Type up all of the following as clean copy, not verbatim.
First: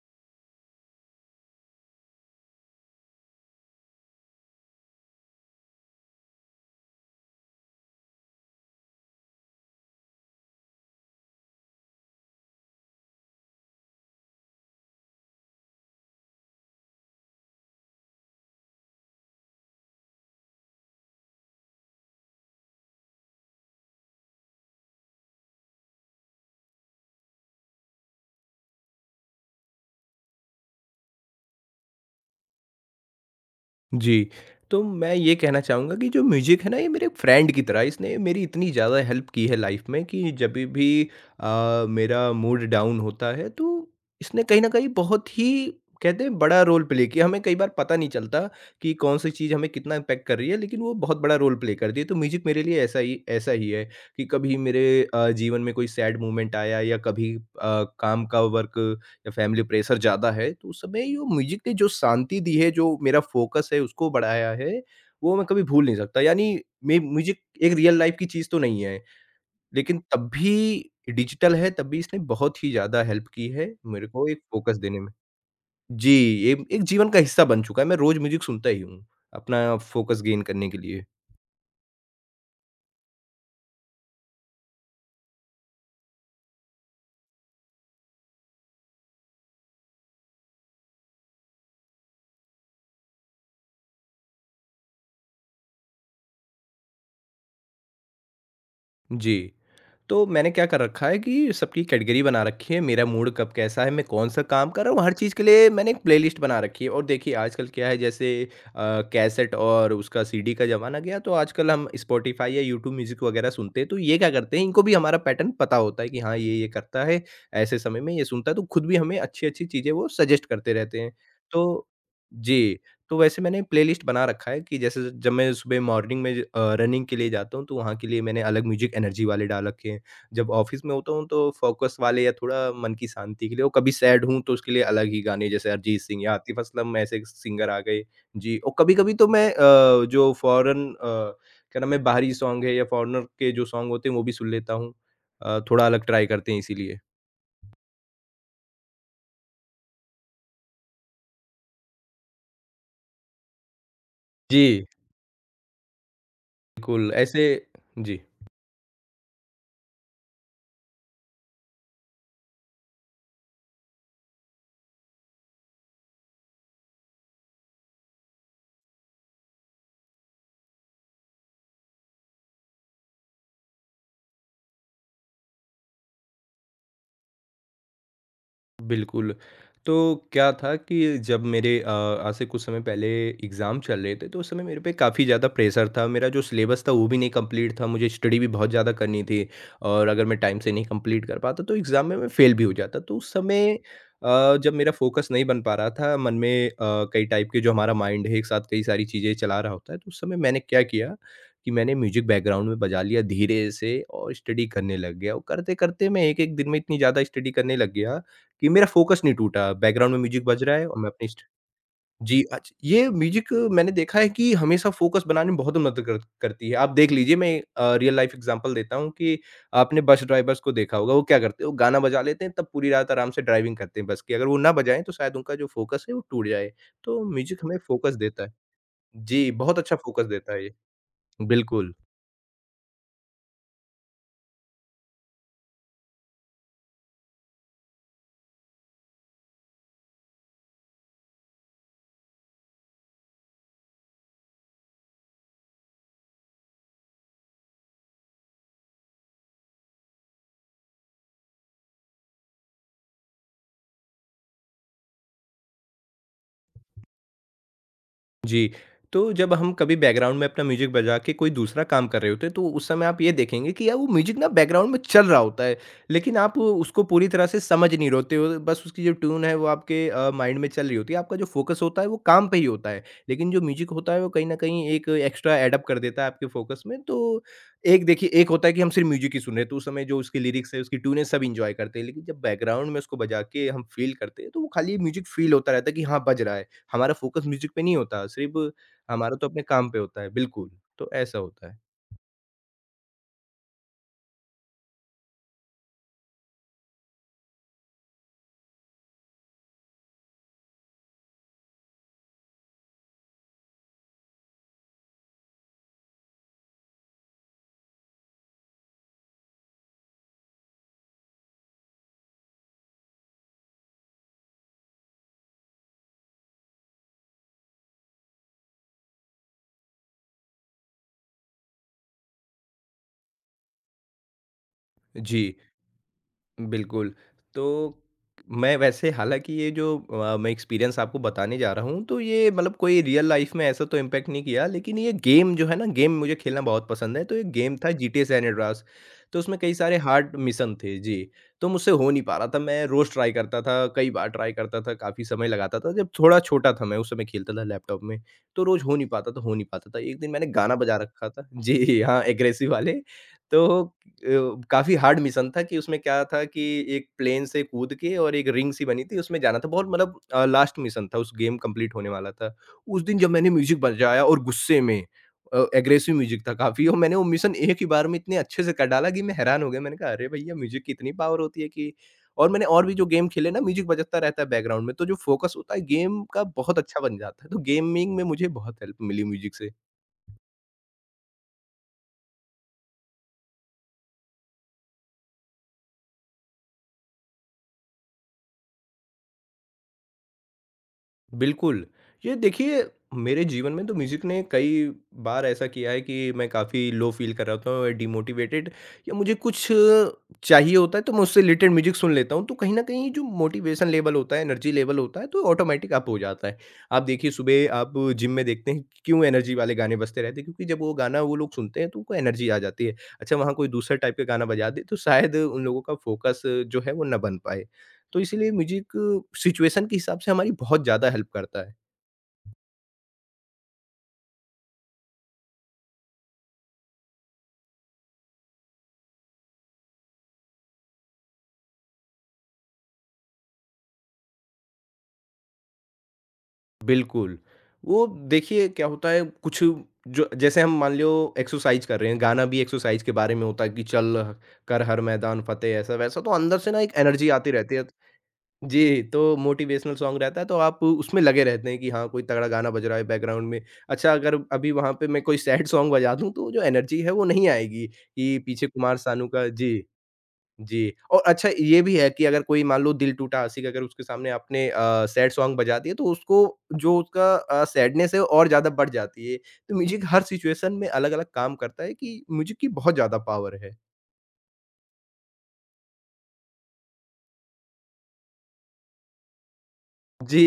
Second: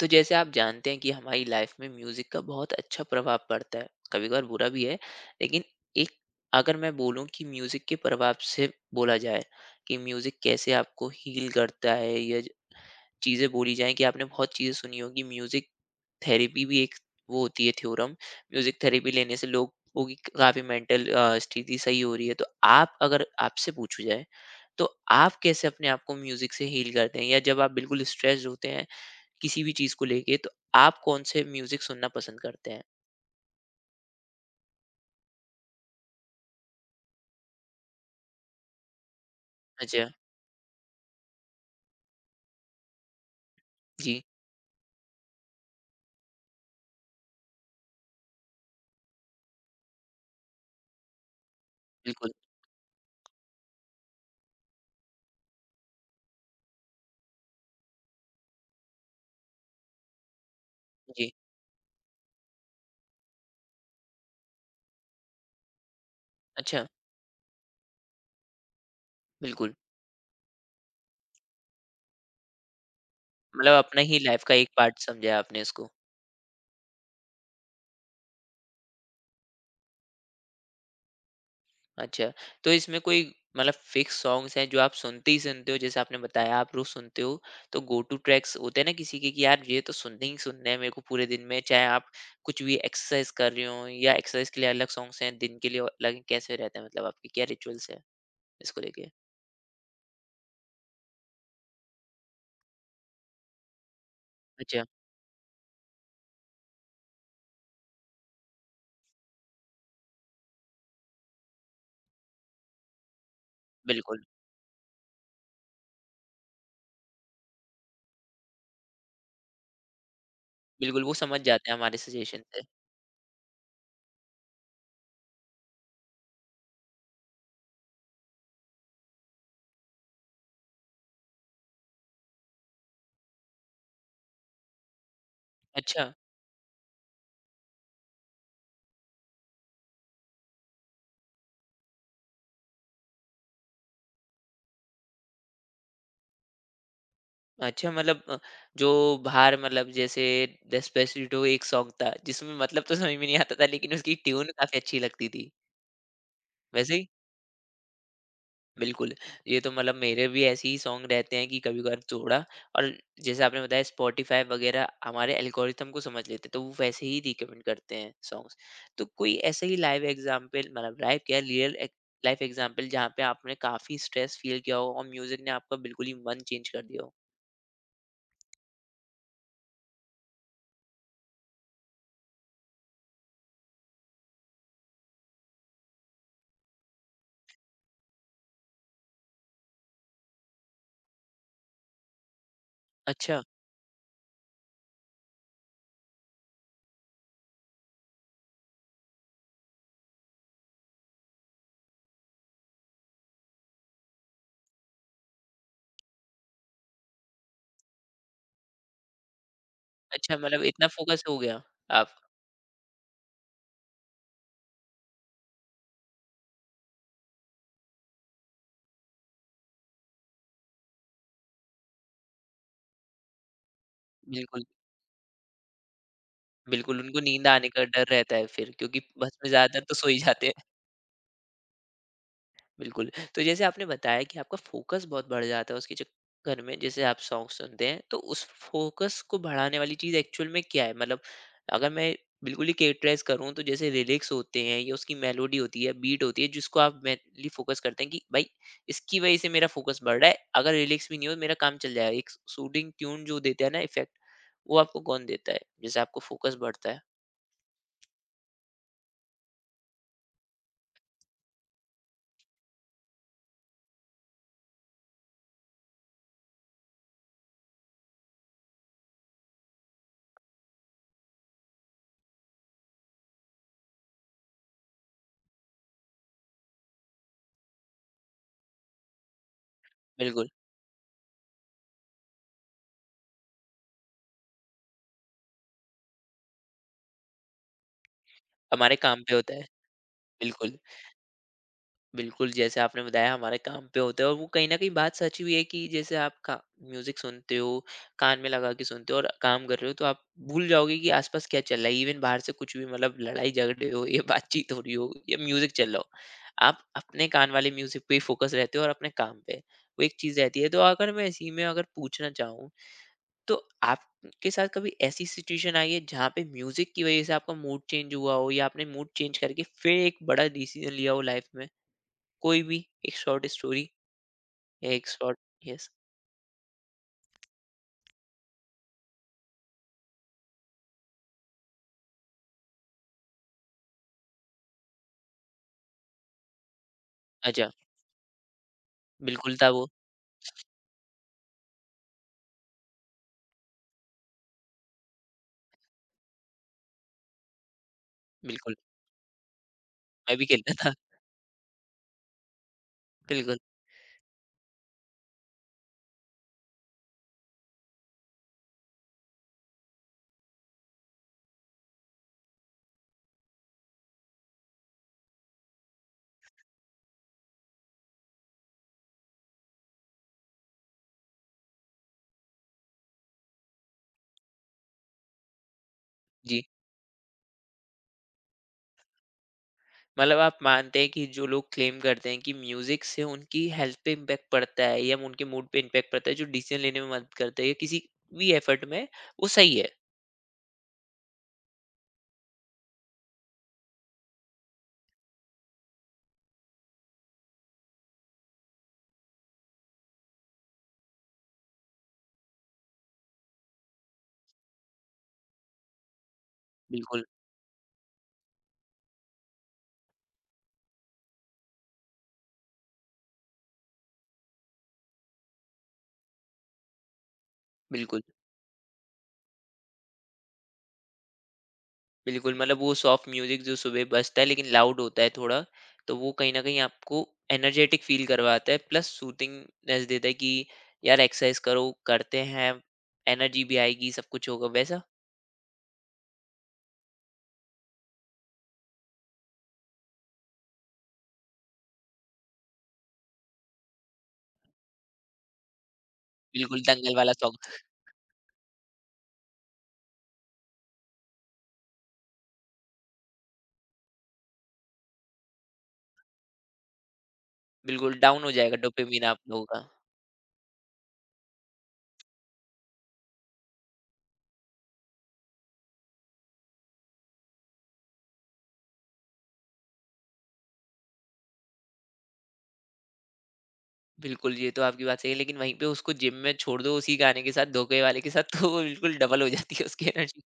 तो जैसे आप जानते हैं कि हमारी लाइफ में म्यूजिक का बहुत अच्छा प्रभाव पड़ता है। कभी कभार बुरा भी है, लेकिन एक, अगर मैं बोलूं कि म्यूजिक के प्रभाव से बोला जाए कि म्यूजिक कैसे आपको हील करता है या चीजें बोली जाएं कि आपने बहुत चीजें सुनी होगी म्यूजिक थेरेपी भी एक वो होती है थ्योरम। म्यूजिक थेरेपी लेने से लोगों की काफी मेंटल स्थिति सही हो रही है, तो आप, अगर आपसे पूछा जाए, तो आप कैसे अपने आप को म्यूजिक से हील करते हैं या जब आप बिल्कुल स्ट्रेस्ड होते हैं किसी भी चीज़ को लेके, तो आप कौन से म्यूज़िक सुनना पसंद करते हैं? जी, तो मैं ये कहना चाहूँगा कि जो म्यूज़िक है ना, ये मेरे फ्रेंड की तरह है, इसने मेरी इतनी ज़्यादा हेल्प की है लाइफ़ में अच्छा। कि जभी भी मेरा मूड डाउन होता है, तो जी। इसने कहीं न कहीं बहुत ही कहते हैं बड़ा रोल प्ले किया। हमें कई बार पता नहीं चलता कि कौन-सी चीज़ हमें कितना इम्पैक्ट कर रही है, लेकिन वो बहुत बड़ा रोल प्ले करती है। तो बिल्कुल। म्यूज़िक मेरे लिए ऐसा ही है कि कभी मेरे जीवन में कोई सैड मोमेंट आया या कभी काम का वर्क या फैमिली प्रेशर ज़्यादा है, तो उस समय यो जी। म्यूज़िक ने जो शांति दी है, जो मेरा फ़ोकस है उसको बढ़ाया है, वो मैं कभी भूल नहीं सकता। यानी अच्छा। मे म्यूज़िक एक रियल लाइफ़ की चीज़ तो नहीं है, बिल्कुल। लेकिन तब भी डिजिटल है, तब भी इसने बहुत ही ज़्यादा हेल्प की है मतलब अपना मेरे ही को एक लाइफ़ का एक फ़ोकस पार्ट देने में। समझा आपने इसको। जी, ये एक जीवन का हिस्सा बन चुका है, मैं रोज़ म्यूज़िक सुनता ही हूँ, अपना फ़ोकस गेन करने के लिए। अच्छा, तो इसमें कोई मतलब फिक्स सॉन्ग्स हैं जो आप सुनते हो, जैसे आपने बताया आप रोज़ सुनते हो, तो गो टू ट्रैक्स होते हैं ना किसी के कि यार ये तो सुनने हैं मेरे को पूरे दिन में, चाहे आप कुछ भी एक्सरसाइज़ कर रहे हो या एक्सरसाइज़ के लिए अलग सॉन्ग्स हैं, दिन के लिए अलग हैं, कैसे रहता है मतलब आपके क्या रिचुअल्स हैं इसको लेके? जी। तो मैंने क्या कर रखा है कि सबकी कैटेगरी बना रखी है, मेरा मूड कब कैसा है, मैं कौन-सा काम अच्छा। कर रहा हूँ, हर चीज़ के लिए मैंने एक प्लेलिस्ट बना रखी है। और देखिए आजकल क्या है जैसे कैसेट और उसका सीडी का ज़माना गया तो आजकल हम स्पॉटिफ़ाई या यूट्यूब म्यूज़िक वगैरह सुनते हैं। तो ये बिल्कुल। क्या करते हैं इनको भी हमारा पैटर्न पता होता है कि हाँ, ये करता है, ऐसे समय में ये सुनता है तो खुद भी हमें अच्छी-अच्छी चीज़ें वो सजेस्ट करते रहते बिल्कुल हैं। वो समझ जाते हैं तो हमारे सजेशन से। जी। तो वैसे मैंने प्लेलिस्ट बना रखा है कि जैसे जब मैं सुबह मॉर्निंग में रनिंग के लिए जाता हूँ तो वहाँ के लिए मैंने अलग म्यूजिक एनर्जी वाले डाल रखे हैं। जब ऑफिस में होता हूँ तो फोकस वाले या थोड़ा मन की शांति के लिए, और कभी सैड हूँ तो उसके लिए अलग ही गाने जैसे अरिजीत अच्छा। सिंह या आतिफ असलम ऐसे सिंगर आ गए। जी, और कभी कभी तो मैं जो फॉरेन क्या नाम है बाहरी सॉन्ग है या फॉरेनर के जो सॉन्ग होते हैं वो भी सुन लेता हूँ। थोड़ा अलग ट्राई करते हैं इसीलिए। अच्छा मतलब जो बाहर मतलब जैसे डेस्पेसिटो एक सॉन्ग था, जिसमें मतलब तो समझ में नहीं आता था लेकिन उसकी ट्यून काफ़ी जी, अच्छी लगती थी। वैसे ही बिल्कुल ऐसे। जी, बिल्कुल। ये तो मतलब मेरे भी ऐसे ही सॉन्ग रहते हैं कि कभी-कभार थोड़ा। और जैसे आपने बताया स्पॉटिफ़ाई वगैरह हमारे एल्गोरिथम को समझ लेते हैं, तो वो वैसे ही रिकमेंड करते हैं सॉन्ग्स। तो कोई ऐसे ही लाइव एग्ज़ाम्पल, मतलब लाइव क्या, रियल ए लाइफ एग्ज़ाम्पल जहाँ पे आपने काफ़ी स्ट्रेस फ़ील किया हो और म्यूज़िक ने आपका बिल्कुल ही मन चेंज कर दिया हो? बिल्कुल। तो क्या था कि जब मेरे आज से कुछ समय पहले एग्ज़ाम चल रहे थे, तो उस समय मेरे पे काफ़ी ज़्यादा प्रेशर था। मेरा जो सिलेबस था वो भी नहीं कंप्लीट था, मुझे स्टडी भी बहुत ज़्यादा करनी थी और अगर मैं टाइम से नहीं कंप्लीट कर पाता तो एग्ज़ाम में मैं फेल भी हो जाता। तो उस अच्छा। समय जब मेरा फोकस नहीं बन पा रहा था, मन में कई टाइप के जो हमारा माइंड है, एक साथ कई सारी चीज़ें चला रहा होता है, तो उस समय मैंने क्या किया कि मैंने म्यूज़िक बैकग्राउंड में बजा लिया धीरे से और स्टडी करने लग गया और करते-करते मैं एक-एक दिन में इतनी ज़्यादा स्टडी करने लग गया कि मेरा फ़ोकस नहीं टूटा, बैकग्राउंड में अच्छा, म्यूज़िक मतलब बज रहा इतना है और मैं फ़ोकस अपनी हो स्ट गया आप? जी, अच्छ ये म्यूज़िक मैंने देखा है कि हमेशा फ़ोकस बनाने में बहुत मदद कर करती है। आप देख लीजिए मैं रियल लाइफ़ एग्ज़ाम्पल देता हूँ कि आपने बस ड्राइवर्स को देखा होगा, वो क्या करते हैं, वो गाना बजा लेते हैं, तब पूरी रात आराम से ड्राइविंग करते हैं बस की। अगर वो बिल्कुल। ना बजाएँ तो शायद उनका जो फ़ोकस है वो टूट जाए। बिल्कुल उनको तो नींद म्यूज़िक आने हमें का डर फ़ोकस रहता देता है है। फिर क्योंकि बस में जी, बहुत ज़्यादातर तो अच्छा सो ही फ़ोकस जाते। देता है ये। बिल्कुल। बिल्कुल। तो जैसे आपने बताया कि आपका फ़ोकस बहुत बढ़ जाता है उसके चक्कर में, जैसे आप सॉन्ग सुनते हैं, तो उस फ़ोकस को बढ़ाने वाली चीज़ एक्चुअल में क्या है? मतलब अगर मैं बिल्कुल ही कैरेक्टराइज़ करूँ, तो जैसे लिरिक्स होते हैं या उसकी मेलोडी होती है, बीट होती है, जिसको आप मेनली फ़ोकस करते हैं कि भाई, इसकी वज़ह से मेरा फ़ोकस बढ़ रहा है। अगर लिरिक्स भी नहीं हो, मेरा काम चल जाएगा। एक सूदिंग ट्यून जो देता है ना इफ़ेक्ट, वो आपको कौन देता है? जिससे आपको फ़ोकस बढ़ता है। जी, तो जब हम कभी बैकग्राउंड में अपना म्यूज़िक बजा के कोई दूसरा काम कर रहे होते हैं, तो उस समय आप ये देखेंगे कि यार वो म्यूज़िक ना बैकग्राउंड में चल रहा होता है, लेकिन आप उसको पूरी तरह से समझ नहीं रहे होते हो, बस उसकी जो ट्यून है वो आपके माइंड में चल रही होती है, आपका जो फ़ोकस होता है वो काम पे ही होता है। लेकिन जो म्यूज़िक होता है वो कहीं न कहीं एक एक्स्ट्रा ऐड अप कर देता है आपके फ़ोकस में, तो एक देखिए एक होता है कि हम सिर्फ़ म्यूज़िक ही सुन रहे हैं, तो उस समय जो उसकी बिल्कुल, लिरिक्स है, उसकी ट्यून है सब एन्जॉय करते हैं, लेकिन जब बैकग्राउंड में उसको बजा के हम फ़ील करते हैं, तो वो खाली म्यूज़िक फ़ील होता रहता है कि हाँ, बज रहा है। हमारा फ़ोकस म्यूज़िक पे नहीं होता, सिर्फ़ हमारे काम पे हमारा तो होता है। अपने काम पे होता है। बिल्कुल, बिल्कुल। तो ऐसा होता है। बिल्कुल, जैसे आपने बताया हमारे काम पे होता है और वो कहीं न कहीं बात सच भी है कि जैसे आप का म्यूज़िक सुनते हो, कान में लगा के सुनते हो और काम कर रहे हो, तो आप भूल जाओगे कि आस-पास क्या चल रहा है। इवन बाहर से कुछ भी, मतलब लड़ाई-झगड़े हो या बातचीत हो रही हो या म्यूज़िक चल रहा हो, आप अपने कान वाले म्यूज़िक पे ही फ़ोकस रहते हो और अपने काम पे। वो एक चीज़ रहती है। तो अगर मैं इसी में अगर पूछना चाहूँ, तो आपके साथ कभी ऐसी सिचुएशन आई है जहाँ पे म्यूज़िक की वज़ह से आपका मूड चेंज हुआ हो या आपने मूड चेंज करके फिर एक बड़ा डिसीज़न लिया हो लाइफ़ में? कोई भी एक शॉर्ट स्टोरी या एक शॉर्ट। जी। यस। बिल्कुल, तो मैं वैसे हालाँकि ये जो मैं एक्सपीरियंस आपको बताने जा रहा हूँ, तो ये मतलब कोई रियल लाइफ़ में ऐसा तो इम्पैक्ट नहीं किया, लेकिन ये गेम जो है ना, गेम मुझे खेलना बहुत पसंद है, तो एक अच्छा। गेम था जीटीए सैन एंड्रियास, तो बिल्कुल उसमें था कई वो। सारे हार्ड मिशन थे। जी, तो मुझसे हो नहीं पा रहा था, मैं रोज़ ट्राई करता था, कई बार ट्राई करता था, काफ़ी समय लगाता था, जब थोड़ा छोटा था मैं, उस समय खेलता था लैपटॉप में, तो बिल्कुल। रोज़ हो नहीं पाता था। एक दिन मैं भी मैंने खेलता गाना था। बजा रखा था जी, हाँ, एग्रेसिव वाले, बिल्कुल। तो काफ़ी हार्ड मिशन था कि उसमें क्या था कि एक प्लेन से कूद के और एक रिंग सी बनी थी उसमें जाना था बहुत मतलब लास्ट मिशन था उस गेम कंप्लीट होने वाला था। उस दिन जब मैंने म्यूज़िक बजाया और गुस्से में एग्रेसिव म्यूज़िक था काफ़ी और मैंने वो मिशन एक ही बार में इतने अच्छे से कर डाला कि मैं हैरान हो गया। मैंने कहा अरे भईया म्यूज़िक की इतनी पावर होती है कि और मैंने और भी जो गेम खेले ना म्यूज़िक बजता रहता है बैकग्राउंड में तो जो फ़ोकस होता है गेम का जी। बहुत अच्छा बन जाता है। तो गेमिंग में मुझे बहुत हेल्प मिली म्यूज़िक से। मतलब आप मानते हैं कि जो लोग क्लेम करते हैं कि म्यूजिक से उनकी हेल्थ पे इम्पैक्ट पड़ता है या उनके मूड पे इम्पैक्ट पड़ता है, जो डिसीजन लेने में मदद करता है या किसी भी एफर्ट में, वो सही है? बिल्कुल। ये देखिए, मेरे जीवन में तो म्यूज़िक ने कई बार ऐसा किया है कि मैं काफ़ी लो फ़ील कर रहा होता हूँ, डिमोटिवेटेड या मुझे कुछ चाहिए होता है, तो मैं उससे रिलेटेड म्यूज़िक सुन लेता हूँ। तो कहीं न कहीं जो मोटिवेशन लेवल होता है, एनर्जी लेवल होता है, तो ऑटोमैटिक अप हो जाता है। आप बिल्कुल। देखिए, सुबह आप जिम में देखते हैं, क्यों एनर्जी वाले गाने बजते रहते हैं, क्योंकि जब वो गाना वो लोग सुनते हैं, तो उनको एनर्जी आ जाती है। अच्छा, वहाँ कोई दूसरा टाइप का गाना बजा दे, तो शायद उन लोगों का फ़ोकस जो है, वो ना बन पाए। तो बिल्कुल। इसीलिए म्यूज़िक सिचुएशन के हिसाब से हमारी बहुत ज़्यादा हेल्प करता है। बिल्कुल, मतलब वो सॉफ्ट म्यूज़िक जो सुबह बजता है लेकिन लाउड होता है थोड़ा, तो वो कहीं न कहीं आपको एनर्जेटिक फ़ील करवाता है प्लस सूथिंगनेस देता है कि यार एक्सरसाइज़ करो, करते हैं, एनर्जी भी आएगी, सब कुछ होगा वैसा? बिल्कुल, वो देखिए क्या होता है कुछ जो जैसे हम मान लो एक्सरसाइज़ कर रहे हैं, गाना भी एक्सरसाइज़ के बारे में होता है कि चल कर हर मैदान फ़तेह ऐसा-वैसा तो अंदर से बिल्कुल ना एक दंगल एनर्जी वाला आती सॉन्ग। रहती है। जी, तो मोटिवेशनल सॉन्ग रहता है तो आप उसमें लगे रहते हैं कि हाँ, कोई तगड़ा गाना बज रहा है बैकग्राउंड में। अच्छा अगर अभी वहाँ पे मैं कोई सैड सॉन्ग बजा दूँ तो जो एनर्जी है वो नहीं आएगी बिल्कुल कि डाउन हो पीछे जाएगा कुमार डोपामाइन सानू आप का लोगों जी। का। जी, और अच्छा ये भी है कि अगर कोई मान लो दिल टूटा आशिक़ अगर उसके सामने आपने सैड सॉन्ग बजा दिए तो उसको जो उसका सैडनेस है वो और ज़्यादा बढ़ जाती है। तो म्यूज़िक हर सिचुएशन में अलग-अलग काम करता है कि म्यूज़िक की बहुत ज़्यादा पावर है। बिल्कुल, ये तो आपकी बात सही है लेकिन वहीं पे उसको जिम में छोड़ दो उसी गाने के साथ, धोखे वाले के साथ तो वो बिल्कुल डबल हो जाती है उसकी एनर्जी। जी,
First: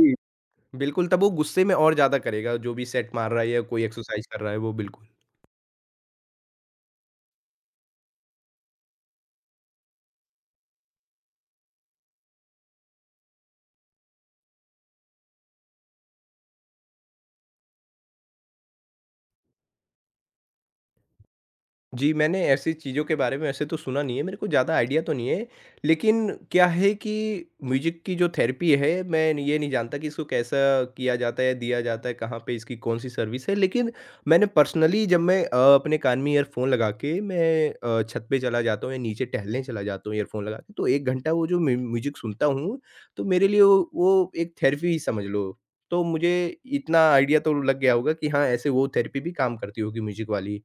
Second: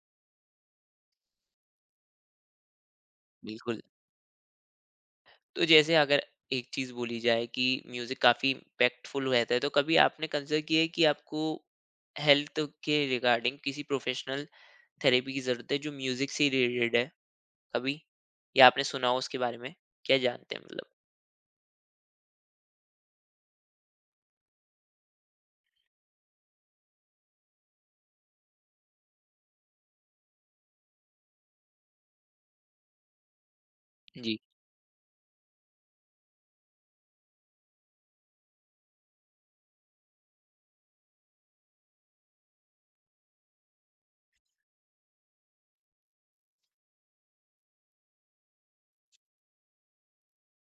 बिल्कुल तब वो गुस्से में और ज़्यादा करेगा जो भी सेट मार रहा है या बिल्कुल। कोई एक्सरसाइज़ कर रहा है वो बिल्कुल। तो जैसे अगर एक चीज बोली जाए कि म्यूजिक काफी इम्पैक्टफुल रहता है, तो कभी आपने कंसिडर किया है कि आपको हेल्थ के रिगार्डिंग किसी प्रोफेशनल थेरेपी की जरूरत है जो म्यूजिक से रिलेटेड है, कभी, या आपने सुना हो उसके बारे में, क्या जानते हैं मतलब? जी, मैंने ऐसी चीज़ों के बारे में वैसे तो सुना नहीं है, मेरे को ज़्यादा आइडिया तो नहीं है। लेकिन क्या है कि म्यूज़िक की जो थेरेपी है, मैं ये नहीं जानता कि इसको कैसा किया जाता है, दिया जाता है, कहाँ पे इसकी कौन-सी सर्विस है। लेकिन जी। मैंने पर्सनली जब मैं अपने कान में ईयरफ़ोन लगा के मैं छत पे चला जाता हूँ या नीचे टहलने चला जाता हूँ ईयरफ़ोन लगा के, तो 1 घंटा वो जो म्यूज़िक सुनता हूँ, तो मेरे लिए वो एक थेरेपी ही समझ लो। तो मुझे इतना आइडिया तो लग गया होगा कि हाँ, ऐसे वो थेरेपी भी काम करती होगी म्यूज़िक वाली।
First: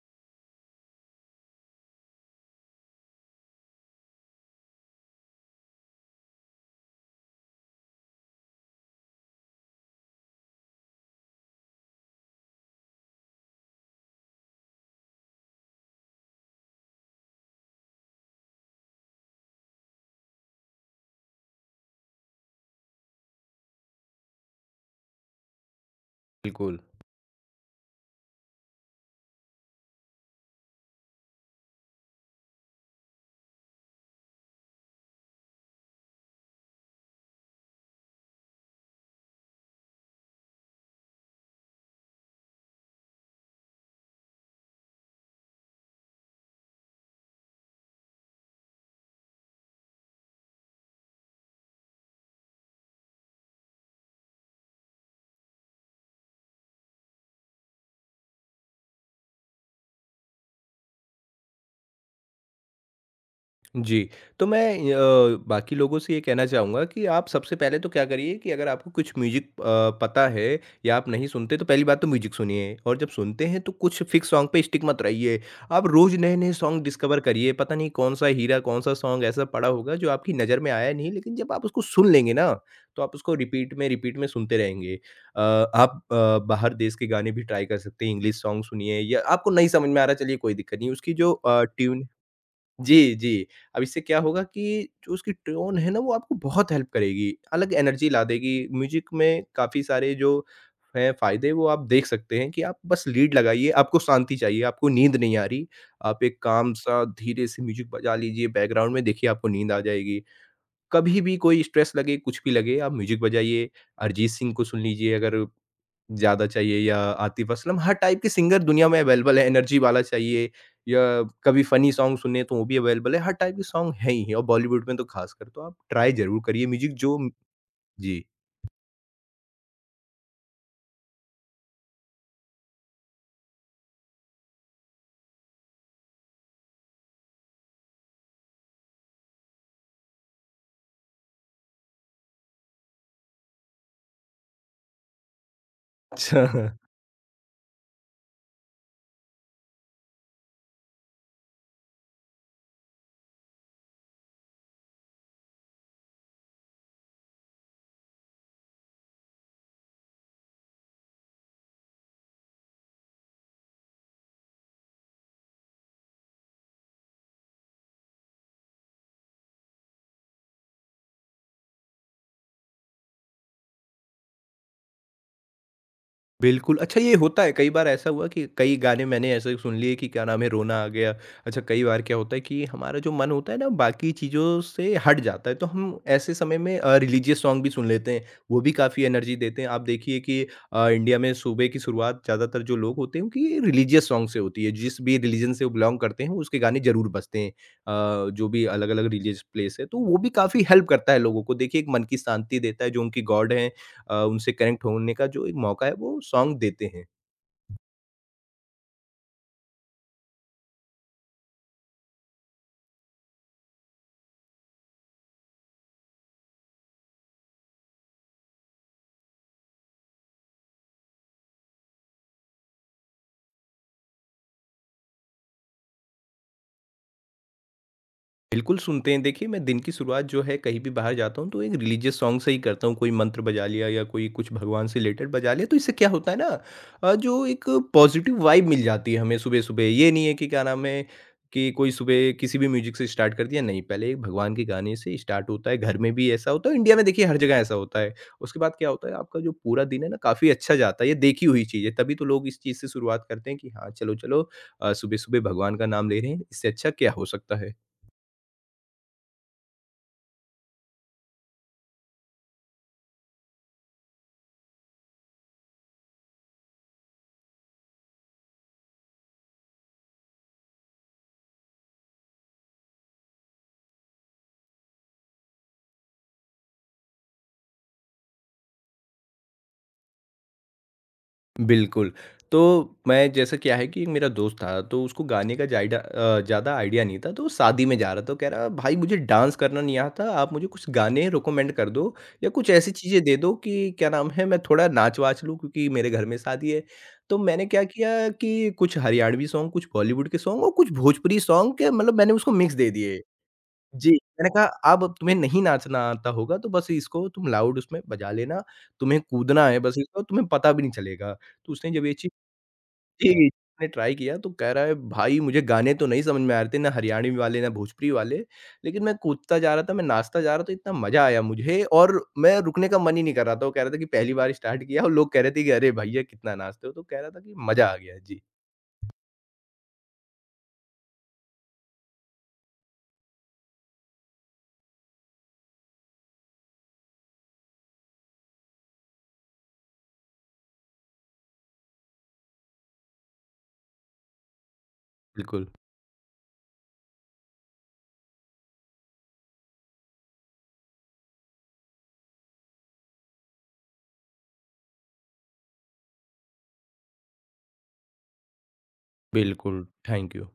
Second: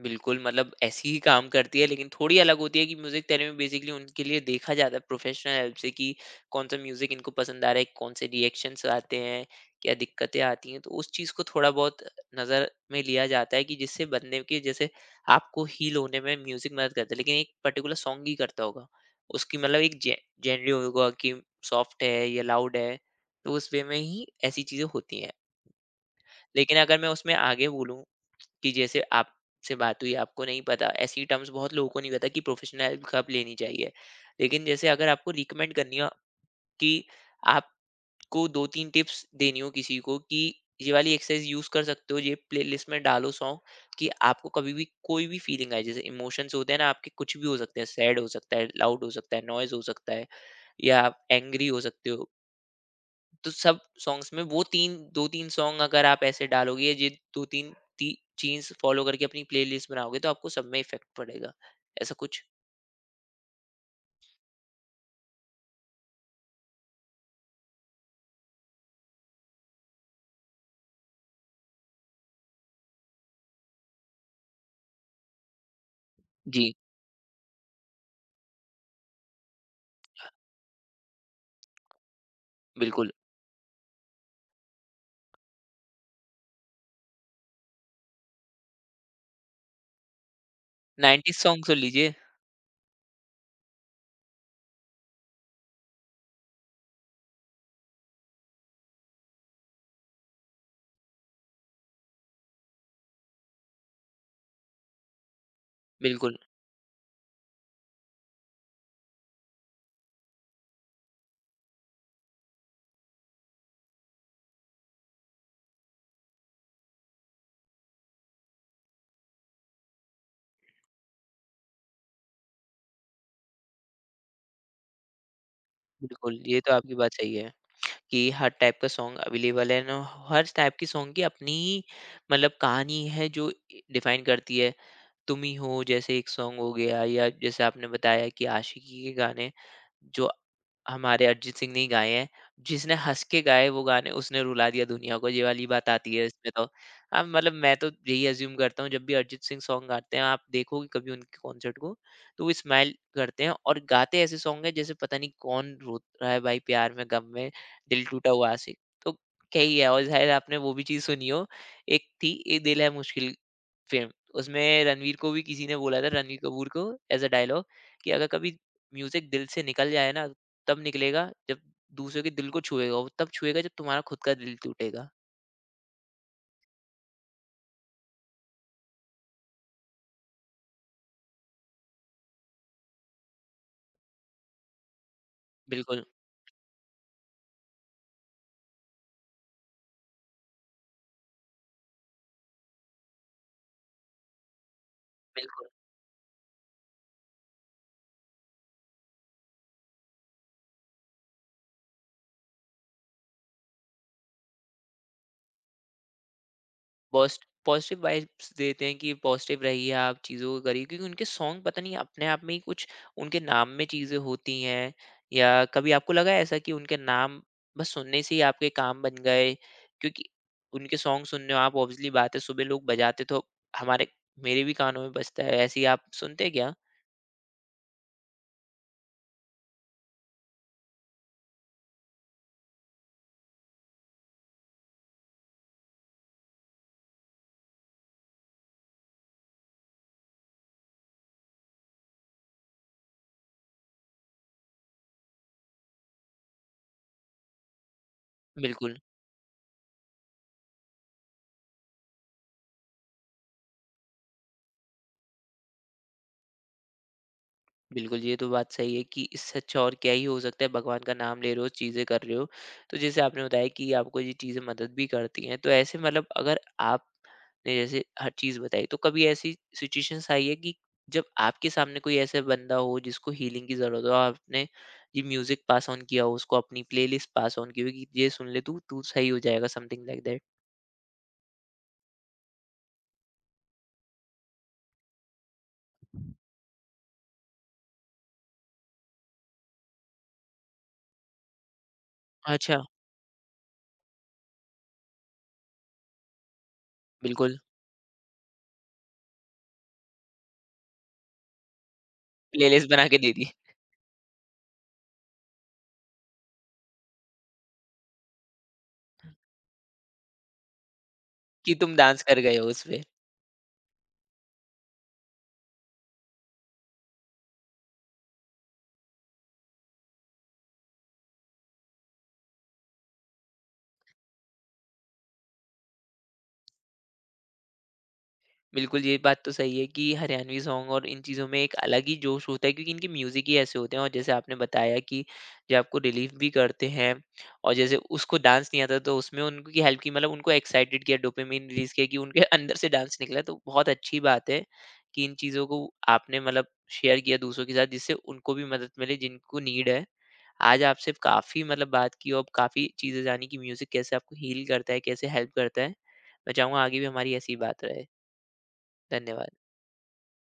बिल्कुल, मतलब ऐसी ही काम करती है लेकिन थोड़ी अलग होती है कि म्यूज़िक थेरेपी में बेसिकली उनके लिए देखा जाता है प्रोफेशनल हेल्प से कि कौन-सा म्यूज़िक इनको पसंद आ रहा है, कौन से रिएक्शंस आते हैं, क्या दिक्कतें आती हैं। तो उस चीज़ को थोड़ा बहुत नज़र में लिया जाता है कि जिससे बंदे की, जैसे आपको हील होने में म्यूज़िक मदद करता है, लेकिन एक पर्टिकुलर सॉन्ग ही करता होगा। उसकी मतलब एक जे जेनर होगा कि सॉफ्ट है या लाउड है, तो उस वे में ही ऐसी चीज़ें होती हैं। लेकिन बिल्कुल। अगर मैं उसमें आगे बोलूँ कि जैसे आपसे बात हुई आपको नहीं पता, ऐसी टर्म्स बहुत लोगों को नहीं पता कि प्रोफेशनल हेल्प कब लेनी चाहिए, लेकिन जैसे अगर आपको रिकमेंड करनी हो कि आपको दो तीन टिप्स देनी हो किसी को कि ये वाली एक्सरसाइज यूज कर सकते हो, ये प्लेलिस्ट में डालो सॉन्ग, कि आपको कभी भी कोई भी फीलिंग आए, जैसे इमोशंस होते हैं ना आपके, कुछ भी हो सकते हैं, सैड हो सकता है, लाउड हो सकता है, नॉइज हो सकता है या आप एंग्री हो सकते हो, तो सब सॉन्ग्स में वो 3 2-3 सॉन्ग अगर आप ऐसे डालोगे या ये 2-3 ती चीज़ फ़ॉलो करके अपनी प्लेलिस्ट बनाओगे तो आपको सब में इफ़ेक्ट पड़ेगा। ऐसा कुछ? जी, तो मैं बाकी लोगों से ये कहना चाहूँगा कि आप सबसे पहले तो क्या करिए कि अगर आपको कुछ म्यूज़िक पता है या आप नहीं सुनते तो पहली बात तो म्यूज़िक सुनिए और जब सुनते हैं तो कुछ फ़िक्स सॉन्ग पे स्टिक मत रहिए। आप रोज़ नए-नए जी। सॉन्ग डिस्कवर करिए, पता नहीं कौन-सा हीरा, कौन-सा सॉन्ग ऐसा पड़ा होगा जो आपकी नज़र में आया नहीं लेकिन जब आप उसको सुन लेंगे ना, तो बिल्कुल। आप उसको रिपीट में सुनते रहेंगे। आप बाहर देश के गाने भी ट्राई कर सकते हैं, इंग्लिश सॉन्ग सुनिए या आपको नहीं समझ में आ रहा चलिए कोई दिक्कत नहीं, उसकी जो 90s सॉन्ग सुन ट्यून लीजिए। जी, जी। अब इससे क्या होगा कि जो उसकी टोन है ना वो आपको बहुत हेल्प करेगी, अलग एनर्जी ला देगी। म्यूज़िक में काफ़ी सारे जो हैं फ़ायदे वो आप देख सकते हैं कि आप बस लीड लगाइए, आपको शांति चाहिए, आपको नींद नहीं आ रही, आप बिल्कुल। एक काम-सा धीरे से म्यूज़िक बजा लीजिए बैकग्राउंड में देखिए आपको नींद आ जाएगी। कभी भी कोई स्ट्रेस लगे, कुछ भी लगे, आप म्यूज़िक बजाइए, अरिजीत सिंह को सुन लीजिए अगर ज़्यादा चाहिए या आतिफ़ असलम, हर टाइप के सिंगर दुनिया में अवेलेबल है, एनर्जी वाला चाहिए या कभी फ़नी सॉन्ग सुनने हैं, तो वो भी अवेलेबल है, हर टाइप के सॉन्ग हैं ही हैं और बॉलीवुड में तो ख़ासकर, तो आप ट्राई बिल्कुल, ज़रूर ये करिए तो आपकी म्यूज़िक बात जो सही है कि जी। हर टाइप का सॉन्ग अवेलेबल है ना, हर टाइप की सॉन्ग की अपनी ही मतलब कहानी है जो डिफ़ाइन करती है। तुम ही हो जैसे एक सॉन्ग हो गया, या जैसे आपने बताया कि आशिकी के गाने जो हमारे अरिजीत सिंह ने ही गाए हैं, जिसने हंस के गाए वो गाने उसने रुला दिया दुनिया को, ये वाली बात आती है इसमें अच्छा। तो। हाँ, मतलब मैं तो यही अज्यूम करता हूँ, जब भी अरिजीत सिंह सॉन्ग गाते हैं आप देखोगे कभी उनके कॉन्सर्ट को, तो वो स्माइल करते हैं और गाते ऐसे सॉन्ग है जैसे पता नहीं कौन रो रहा है भाई, प्यार में, गम में, दिल टूटा हुआ आशिक, तो क्या ही है। और शायद आपने वो भी चीज़ सुनी हो, एक थी ये दिल है मुश्किल फ़िल्म, उसमें रणवीर को भी किसी ने बोला था, रणवीर कपूर को, एज़ अ डायलॉग कि अगर कभी म्यूज़िक दिल से निकल जाए ना, तब निकलेगा जब दूसरों के दिल को छुएगा वो, तब छुएगा जब तुम्हारा खुद का दिल टूटेगा। बिल्कुल, अच्छा ये होता है कई बार ऐसा हुआ कि कई गाने मैंने ऐसे सुन लिए कि क्या नाम है रोना आ गया। अच्छा कई बार क्या होता है कि हमारा जो मन होता है ना बाकी चीज़ों से हट जाता है तो हम बिल्कुल। ऐसे समय में रिलीजियस सॉन्ग भी सुन लेते हैं, वो भी काफ़ी एनर्जी देते हैं। आप देखिए कि इंडिया में सुबह की शुरुआत ज़्यादातर जो लोग होते हैं उनकी रिलीजियस सॉन्ग से होती है, जिस भी रिलीजन से बिल्कुल। वो बिलॉन्ग करते हैं उसके गाने ज़रूर बजते हैं। जो भी अलग-अलग रिलीजियस प्लेस है तो वो भी काफ़ी हेल्प करता है लोगों को। देखिए एक मन की शांति देता है जो उनकी गॉड हैं उनसे कनेक्ट होने का जो एक मौका है वो सॉन्ग देते हैं। पॉजिटिव वाइब्स देते हैं कि पॉजिटिव रहिए, आप चीज़ों को करिए, क्योंकि उनके सॉन्ग पता नहीं अपने आप में ही कुछ उनके नाम में चीज़ें होती हैं, या कभी आपको लगा है ऐसा कि उनके नाम बस सुनने से ही आपके काम बन गए, क्योंकि उनके सॉन्ग सुन रहे हो आप, ऑब्वियसली बात है सुबह लोग बजाते तो हमारे, मेरे भी कानों में बजता है ऐसे ही, आप सुनते क्या? बिल्कुल सुनते हैं। देखिए, मैं दिन की शुरुआत जो है कहीं भी बाहर जाता हूँ तो एक रिलीजियस सॉन्ग से ही करता हूँ। कोई मंत्र बजा लिया या कोई कुछ भगवान से रिलेटेड बजा लिया। तो इससे क्या होता है ना जो एक पॉज़िटिव वाइब मिल जाती है हमें सुबह-सुबह। ये नहीं है कि क्या नाम है कि कोई सुबह किसी भी म्यूज़िक से स्टार्ट कर दिया। नहीं, पहले एक भगवान के गाने से स्टार्ट होता है। घर में भी ऐसा होता है, इंडिया में देखिए हर जगह ऐसा होता है। उसके बाद क्या बिल्कुल। होता है आपका जो पूरा दिन है ना काफ़ी अच्छा जाता है। ये देखी हुई चीज़ है, तभी तो लोग इस चीज़ से शुरुआत करते हैं कि हाँ, चलो-चलो सुबह-सुबह भगवान का नाम ले रहे हैं। इससे अच्छा क्या हो सकता है? बिल्कुल, ये तो बात सही है कि इससे अच्छा और क्या ही हो सकता है, भगवान का नाम ले रहे हो, चीज़ें कर रहे हो। तो जैसे आपने बताया कि आपको ये चीज़ें मदद भी करती हैं, तो ऐसे मतलब अगर आपने जैसे हर चीज़ बताई, तो कभी ऐसी सिचुएशंस आई है कि जब आपके सामने कोई ऐसा बंदा हो जिसको हीलिंग की ज़रूरत हो, आपने ये म्यूज़िक पास ऑन किया हो उसको, अपनी प्लेलिस्ट पास ऑन की हो कि ये सुन ले तू, तू सही हो जाएगा, समथिंग लाइक दैट? बिल्कुल। तो मैं जैसा क्या है कि एक मेरा दोस्त था, तो उसको गाने का जायडा ज़्यादा आइडिया नहीं था, तो वो शादी में जा रहा था। तो कह रहा, "भाई मुझे डांस करना नहीं आता, आप मुझे कुछ गाने रिकमेंड कर दो या कुछ अच्छा। ऐसी चीज़ें दे दो कि क्या नाम है, मैं थोड़ा नाच-वाच लूँ क्योंकि मेरे घर में शादी है।" तो बिल्कुल, मैंने क्या किया कि कुछ हरियाणवी सॉन्ग, कुछ बॉलीवुड के सॉन्ग और कुछ भोजपुरी सॉन्ग के मतलब मैंने उसको मिक्स प्लेलिस्ट दे बना के दिए। दे दी जी, मैंने कहा अब तुम्हें नहीं नाचना आता होगा तो बस इसको तुम लाउड उसमें बजा लेना, तुम्हें कूदना है बस इसको तुम्हें पता भी नहीं चलेगा। तो कि उसने तुम जब ये डांस चीज़ कर गए हो उसपे। जी, उसने ट्राई किया तो कह रहा है भाई मुझे गाने तो नहीं समझ में आ रहे थे, ना हरियाणवी वाले ना भोजपुरी वाले, लेकिन मैं कूदता जा रहा था, मैं नाचता जा रहा था, तो इतना मज़ा आया मुझे और मैं रुकने का मन ही नहीं कर रहा था। वो कह रहा था कि पहली बार स्टार्ट किया और लोग कह रहे थे कि अरे भैया कितना नाचते हो, तो कह रहा था कि मज़ा आ गया। जी, बिल्कुल, ये बात तो सही है कि हरियाणवी सॉन्ग और इन चीज़ों में एक अलग ही जोश होता है क्योंकि इनके म्यूज़िक ही ऐसे होते हैं, और जैसे आपने बताया कि जो आपको रिलीफ़ भी करते हैं, और जैसे उसको डांस नहीं आता तो उसमें उनकी हेल्प की, मतलब उनको एक्साइटेड किया, डोपामाइन रिलीज़ किया कि उनके अंदर से डांस निकला, तो बहुत अच्छी बात है कि इन चीज़ों बिल्कुल। को आपने मतलब शेयर किया दूसरों के साथ जिससे उनको भी मदद मिले जिनको नीड है। आज आपसे काफ़ी मतलब बात की और काफ़ी चीज़ें जानी कि म्यूज़िक कैसे आपको हील करता है, कैसे हेल्प करता है। मैं चाहूँगा आगे भी हमारी ऐसी ही बात रहे। धन्यवाद। बिल्कुल, थैंक यू।